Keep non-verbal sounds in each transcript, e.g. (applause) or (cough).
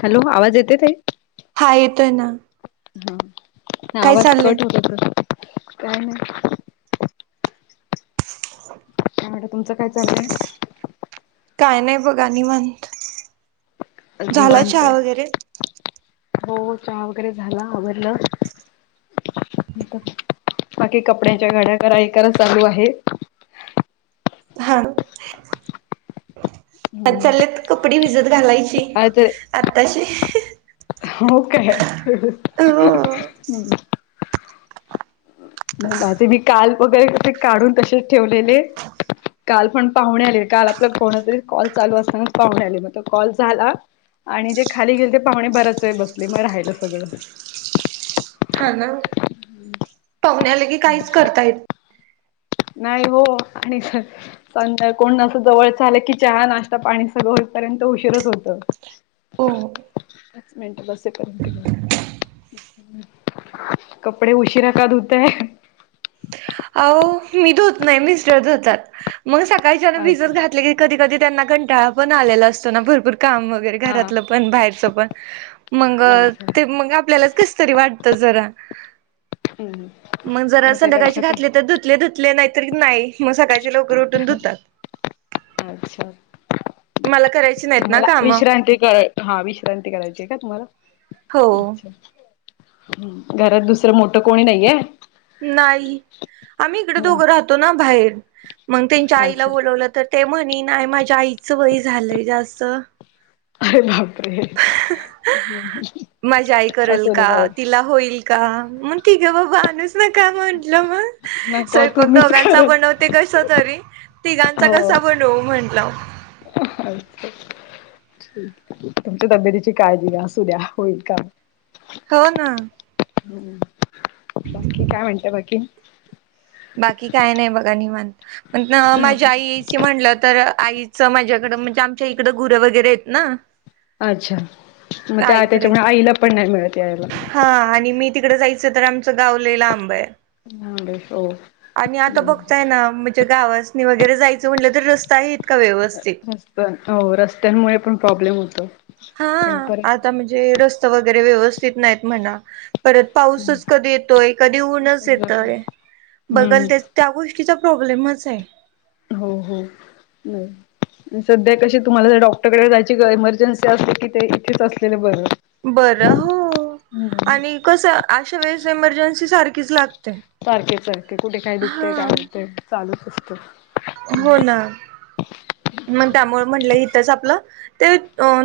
Hello आवाज येतोय ताई? हा येतोय ना. हा काय आवाज चाललंय कट होत होतं, काय नाही. (unintelligible) तुमचं काय चाललंय? काय नाही बघा निवांत. आज झाला निवांत चहा हाय. वगैरे हो चहा वगैरे झाला आवरलं. बाकी कपड्याच्या घड्या कराय करण चालू आहे. (unintelligible) हम्म चालेत कपडे भिजत घालायची काय तर आताशी. हो काय? हो हम्म. मग माझे मी काल (unintelligible) कसे काढून तसेच ठेवलेले. काल पण पाहुणे आले. काल आपला कोणतरी कॉल चालू असतानाच पाहुणे आले, मग तो कॉल झाला. आणि जे खाली गेल ते पाहुणे बराच वेळ बसले, मग राहिलं सगळं. हा ना. पाहुणे आले की काहीच करता येत नाही हो आणि पण‌ ना कोण असं जवळच आलं की चहा, नाश्ता, पाणी सगळं होईपर्यंत उशीरच होतं. हो पाच मिनटं बसे कंटिन्यू. कपडे उशीरा का धुताय? अहो मी धुत नाही मिस्टर धुतात. मग सकाळच्यानं अच्छा भिजत घातले की कधी कधी त्यांना कंटाळा पण आलेला असतो ना, भरपूर काम वगैरे हा घरातलं पण बाहेरच पण मग अच्छा ते मग आपल्याला कस तरी वाटतंच जरा. हम्म हम्म. मग त्या पेक्षा ते ते धुतले धुतले नाहीतर नाही, मग सकाळचे लवकर उठून धुतात. अच्छा मला करायची नाहीत ना कामं? हा ठिक आहे. हा विश्रांती करायची आहे का तुम्हाला? हो अच्छा. हम्म. घरात दुसरं मोठं कोणी नाहीये? नाही आम्ही इकडे नाही दोघं राहतो ना बाहेर, मग त्यांच्या आईला अच्छा बोलवलं तर ते म्हणे नाही माझ्या आईचं वय झालंय जास्त. अरे बापरे माझी आई करेल असू दे का? जाऊ दे तिला होईल का? मग ठीक आहे बाबा माणुस मी काय म्हंटलं मग नको स्वयंपाक तुम्हीच दोघांचा करत बनवते कसतरी. तिघांचा हो कसा बनवू म्हंटलं. अच्छा. तुमच्या तब्येतीची काळजी घ्या असू द्या होईल काम कहो ना. हम्म. बाकी काय म्हणता बाकी? बाकी काय नाही बघा निवांत, पण माझ्या आईची म्हटलं तर आई च माझ्याकडं म्हणजे आमच्या इकडं गुरं वगैरे आहेत ना. अच्छा मग ते आईकडे त्याच्यामुळे आईला पण नाही मिळते यायला. हा आणि मी तिकडं जायचं तर आमचं गाव लई लांब आहे. (unintelligible) हो. आणि आता बघताय ना म्हणजे गावासनी वगैरे जायचं म्हटलं तर रस्ता इत त हो रस्त्यांमुळे पण प्रॉब्लेम होतो. हा आणि परत आता म्हणजे रस्त वगैरे व्यवस्थित नाहीत म्हणा. परत पाऊसच कधी येतोय, कधी ऊनच जातो येतंय. हम्म बघल ते त्या गोष्टीचा प्रॉब्लेमच हाय. हम्म हम्म हम्म. सध्या कशी तुम्हाला जर डॉक्टरकडे जायची गर इमर्जन्सी असले, की ते इथेच असलेले बरं. बर हो हम्म आणि कसं अशावेळेस एमर्जन्सी सारखीच लाग सारखे सारखे कुठे काय दुखतंय, काय होतंय चालूच असतं. हो ना. मग त्यामुळे म्हंटलं इथंच आपलं ते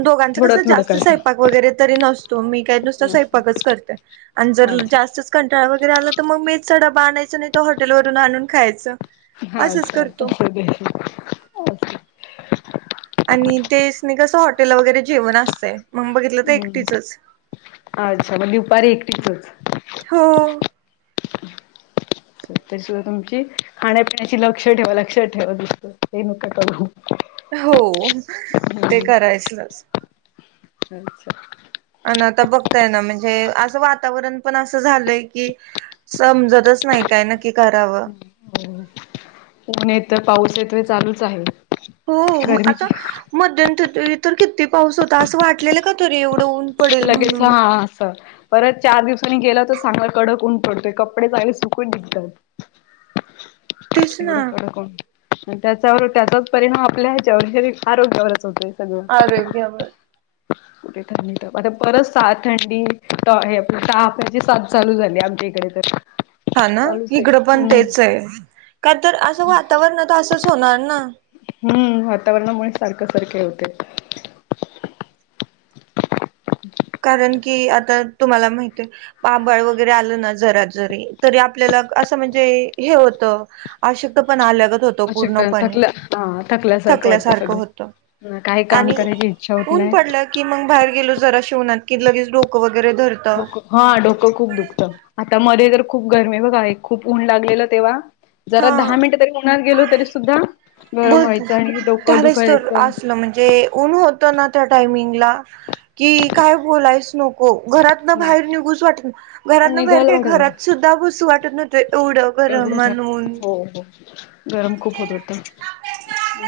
दोघांचं थोडं कसं थोडं जास्त स्वयंपाक वगैरे तरी नस तो मी काही नुसता करता. स्वयंपाकच करत्या. आणि जरूर अच्छा जास्तच कंटाळ वगैरे आला तर, मग मेसचा डबा आणयचं, नाहीतर हॉटेलवरून आणून खायचं. असंच करतो. (inaudible) आणि तेसनी कसं हॉटेल वगैरे जेवण असतंय, मग बघितलं तर हम्म एकटीचच. अच्छा मग दुपारी एकटीचच. हो. तरीसुद्धा तुमची. खाण्यापिण्याची लक्ष ठेवा लक्ष ठेवा, (unintelligible) ते नका का करू. हो ते हम्म करायचलाच. अच्छा आन आता बघताय ना, म्हणजे असं वातावरण पण असं झालंय की समजतच नाही काय नक्की करावं. हो ऊन येतं, पाऊस येत हे चालूच आहे. हो गरमीची आता मध्यंतर इतर किती पाऊस होता, असं वाटलेलं का तरी एवढं ऊन पडेल लगेच म्हणून. हा असं परत चार दिवसांनी गेला तर सांगा कडक ऊन पडतंय, कपडे चांगले सुकून निघतात. तेच ना एवढं कडक अन आणि त्याच्यावर त्याचाच परिणाम आपल्या ह्याच्यावर घरी आरोग्यावरच होतोय. सगळं आरोग्यावर कुठे त्यांनी आता परत साथ थंडी, त हे ताप याची साथ चालू झाली आमच्या इकडं तर. हा ना, चालूच आहे. इकडं पण हम्म तेच आहे. का तर अशा वातावरणात असंच होणार ना. हम्म वातावरणामुळे सारखं सारखं होतंय. (unintelligible) कारण की आता तुम्हाला माहितीय मग आभळ वगैरे आलं ना जरात जरी, तरी आपल्याला असं म्हणजे हे होतं आशक्तपणा आल्यात. अशक्त थकल्या हा थकल्यासारखं वाटतं सगळं. हं काही काम आणि करायची इच्छा होत ऊन नाय. पडलं की मग बाहेर गेलो जराशी ऊन्हात, की लगेच डोकं वगैरे धरतं. डोकं हा डोकं खूप दुखतं. आता मध्ये तर खूप गरमी बघा आहे, खूप ऊन लागलेलं तेव्हा जरा दहा हा मिनिटं तरी उन्हात गेलो तरी सुद्धा गरम भरपूर, व्हायचं आणि डोकं त्यालाच तर दुखायचं असलं म्हणजे ऊन होत ना त्या टायमिंगला, की काय बोलायच नको. हो घरातनं नाही बाहेर निघूसं वाटत नाही. पण घरातनं बाहेर निघायला काय, वाटत घरातसुद्धा बसू वाटत नव्हतं एवढं गरम आन ऊन हो हो गरम खूप होत होतं.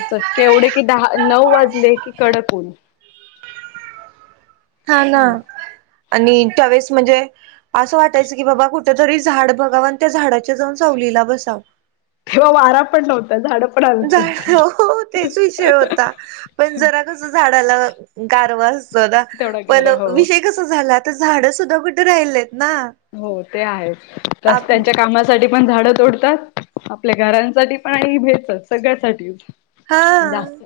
चटके एवढे की दहा नऊ वाजले की कडक ऊन. हा ना आणि त्यावेळेस म्हणजे असं वाटायचं की बाबा कुठ तरी झाड बघाव आणि त्या झाडाच्या जाऊन सवलीला बसावं. तेव्हा वारा पण नव्हतं, झाडं पण हलत होती. झालं हो तेच विषय होता. पण जरा कस झाडाला गारवा असतो ना तेवढा पण गारा हो. विेष कस झालं आता झाड सुद्धा कुठे राहिले आहेत ना? हो ते आहे आप रस्त्याच्या कामा तरी पण झाडं तोडतात आपल्या घरांसाठी पण आ भेरच सगळ्यासाठी. हा जास्त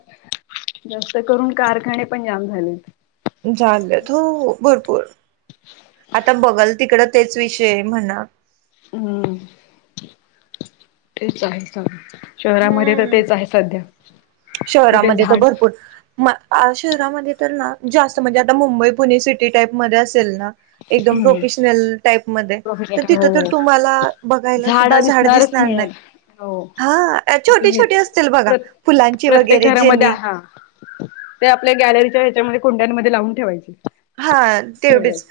जास्त करून कारखाने पण जाम झालेत. झालंत हो भरपूर आता बघल तिकडं तेच विषय म्हणा. हम् तेच आहे सग शहरामध्ये तर हम्म तेच आहे सध्या कुठे शहरामध्ये तर झाड भरपूर म शहरामध्ये तर ना जास्त म्हणजे आता मुंबई पुणे सिटी टाईपमध्ये असेल ना एकदम हम्म प्रोफेशनल टाईप मधे तर तिथं तर हो तुम्हाला बघायला सुद्धा झाडा झाड दिसणारच दिसणार नाही. मिळेल हो हा तिथे छोटे छोटे हेच असतील बघा प्र फुलांची प्रत्येक वगैरे घरामध्ये जेनी आहे ते आपल्या गॅलरीच्या ह्याच्यामध्ये कुंड्यांमध्ये लावून ठेवायची. हा तेवढेच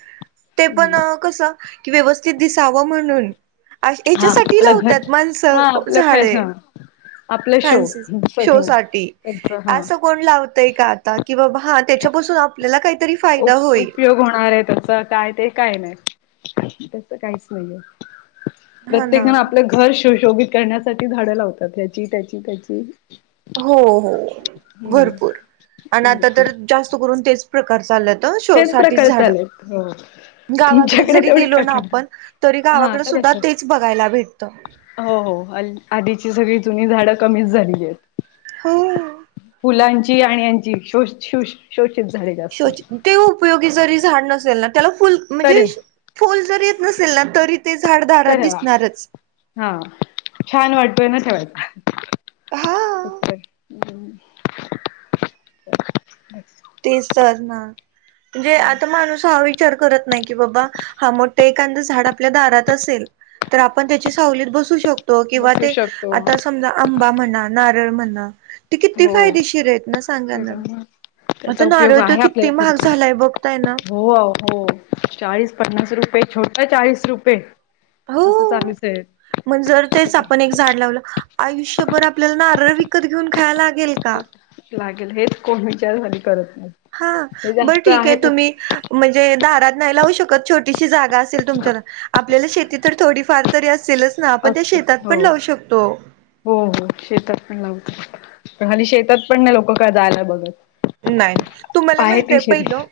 ते पण हम्म कसं की व्यवस्थित दिसावं म्हणून. अ हा हेच्यासाठी आपलं घर लावतात माणसं हा आपलं झाडे. फॅशन आपलं शो फॅनस शो सगळं साठी त्यांच हा असं कोण लावताय का आता कि बाबा हा त्याच्यापासून आपल्याला काय ऊप उपयोग होणार आहे तस काय ते काय नाही त्याच काहीच नाहीये. हा ना प्रत्येकण आपलं घर श शोभित करण्यासाठी झाडं लावतात ह्याची त्याची त्याची हो हो हम्म भरपूर आणि आता तर जास्त करून तेच प्रकार चालेलंत ह शो तेच साठीच प्रकार झाड चालेत हो गावाकडे तुमच्याकडे जरी तेवढे गेलो ना काय आपण तरी हा गावाकडे सुद्धा तर तेच बघायला भेटत. हो हो अलट आधीची सगळी जुनी झाडं कमीच झाली आहेत. हो. फुलांची आणि यांची श शष शोषित झालेला शोची ते उपयोगी जरी झाड नसेल ना त्याला फुल म्हणजे चालेल. फूल जर येत नसेल ना तरी ते झाडदारात तर दिसणारच. हा छान वाटतोय ना हा ते (unintelligible) तेच तर ना म्हणजे आता माणूस हा विचार करत नाही की बाबा हा मोठ ते एखादां झाड आपल्या दारात असेल तर आपण त्याची सावलीत बसू शकतो तो किंवा बसू ते शकतो. आता समजा आंबा म्हणा नारळ म्हणा ती किती हो. फायदेशीर आहेत ना सांगा ना. त्याच्यामुळे त्याचा आता उपयोग नारळ तर आहे आपल्याला किती पुढ महाग झालाय बघताय ना हो आवो हो. चाळीस पन्नास रुपये छोटा चाळीस रुपये अस चालूच आहे. मण जर तेच आपण एक झाड लावलं आयुष्यभर आपल्याला नारळ विकत घेऊन खायला लागेल का लागेल हेच कोण विचार हली करत नाही. हा हे बरं जास्त ठीक आहे तेच तुम्ही म्हणजे दारात नाही लावू शकत छोटीशी जागा असेल तुमच्यात तर आपल्याला शेती तर थोडीफार तरी असेलच ना आपण ते असते शेतात पण हो. लावू शकतो. हो हो शेतात पण लावत पण हली शेतात पण नाही लोक काय जायला बघत. नाही नाही तुम्हाला आहे ती माहितय शेती. पहिलं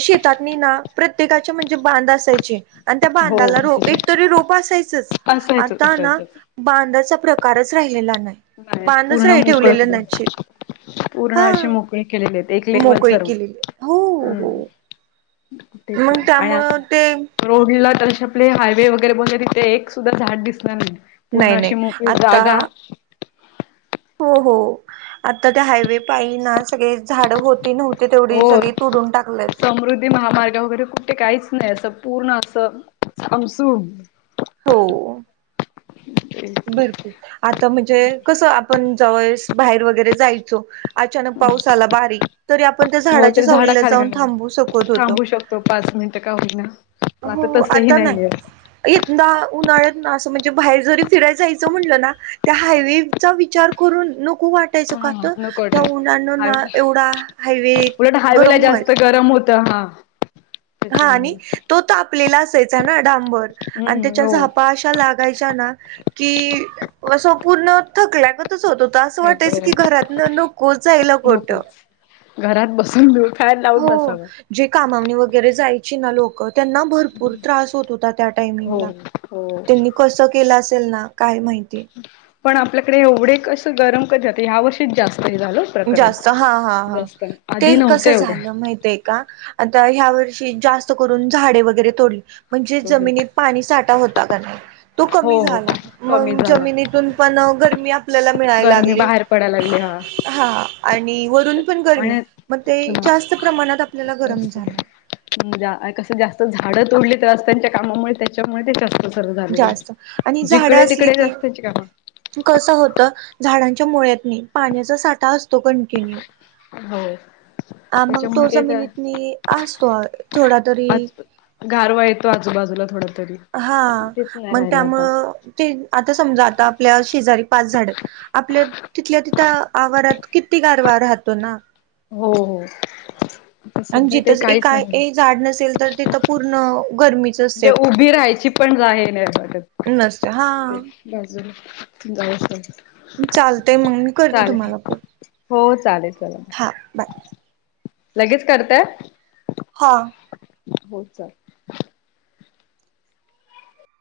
शेतातनी ना प्रत्येकाचे म्हणजे बांध असायचे. आणि त्या हो बांधाला रो एक असंच तरी रोप असायचच असायचंच आता ना असायचंच. बांधाचा प्रकारच राहिलेला नाही. नाही बांधच पूर्ण रा मोकळं ठेवलेले केलं नाहीचे पूर्ण हा असे मोकळे केलेले आहेत. एक लेवल मोकळी सर्व केलेली हो हम्म हो तेच मग ना. आणि अस त्यामुळं ते रोडला तसे आपले हायवे वगैरे बोलले तिथे एक सुद्धा झाड दिसणार नाही. पूर्ण नाही अशी नाही मोकळी जागा. आता हो. हो.. आता ते हायवे पाहिले ना. सगळे झाड होते नव्हती. हो. तेवढी सगळी तोडून टाकलेत समृद्धी महामार्ग वगैरे. कुठे? काहीच नाही. असं पूर्ण असं सामसूम. हो. तेच तर. भरपूर आता म्हणजे कसं? आपण जवळस बाहेर वगैरे जायचो. अचानक हम्म पाऊस आला. बारीक तरी आपण, त्या हो झाडाच्या तरी सावलीला जाऊन थांबू शकत होतो. तो पाच मिनिटं का? होईना पण आता तसही नाहीये. येतना उन्हाळ्यात ना असं म्हणजे बाहेर जरी फिराय जायचं म्हटलं ना त्या हायवेचा विचार करून नको वाट त्ययच हा कात नको त्या वाटत. उनड ना हायवे एवढा हायवे गरम व्हायच ता हा. हा त्याच्यामुळे आणि तो तापलेला असायचा ना, डांबर आणि हम्म त्याच्या हो झापा अशा लाग (unintelligible) की असं पूर्ण थकल्यागत तसंच होत. होतं. असं ठेवतो वाटायचं की, बरोबर घरात न नको जायला कोठं? नकोच घरात बसून देऊ. हो जी कामा वणी वगैरे जायची ना लोक त्यांना भरपूर त्रास होत, होता, त्या हो टायमिंगला हो त्यांनी. कसं? केलं असेल ना, काही माहिती? पण आपल्याकडे एवढे कस गरम कधी आता ह्या वर्षीच जास्त हे झालं. प्रकरण जास्त हा. हा. हा. जास्त ते आधी नव्हतं कसं? झालं एवढं माहितय. का? आता ह्या वर्षी, जास्त करून झाडे वगैरे तोडली. म्हणजे जमिनीत पाणी साठा होता का नाही, तो हो कमी हो झाला‌. कमी मग झाला जमिनीतून पण गरमी आपल्याला मिळायला गरमी लागली बाहेर पडायला लागली हा आणि वरून पण गरमी, आणि मग ते जास्त प्रमाणात आपल्याला गरम झालं‌. (unintelligible) आ कसं जास्त झाडं तोडली तर आज त्यांच्या कामामुळे त्याच्यामुळे तिथं बरं झाल बाई! जास्त जिकडे तिकडे जास्त असत का? कस? होत झाडांच्या मुळ्यातनी पाण्याचा साठा अस तो कंटिन्यू. हो. हा मग, तो त्याच्यामुळे ते तर जमिनीतनी असतो. थोडा तरी. आज गारवा येतो. आजूबाजूला थोडं तरी. हा तेच नाही मग राहिलं आता त्यामुळं ते आता की समजा आता आपल्या शेजारी पाच झाड आहेत. आपल्या तिथल्या तिथं आवारात किती गारवा राहतो ना. हो हो. आता आणि सध्या जिथं ते काहीच नाही राहिलं काय? झाड नसेल, तर तिथं पूर्ण गरमी. म्हणजे उभी राहायची पण नसते (unintelligible) हा तेच बाजूला तु जाऊ (unintelligible) चालतय मग मी करते चालेल. तुम्हाला पण हो चालेल चला.. हा बाय लगेच करतंय. हा. हो चालेल.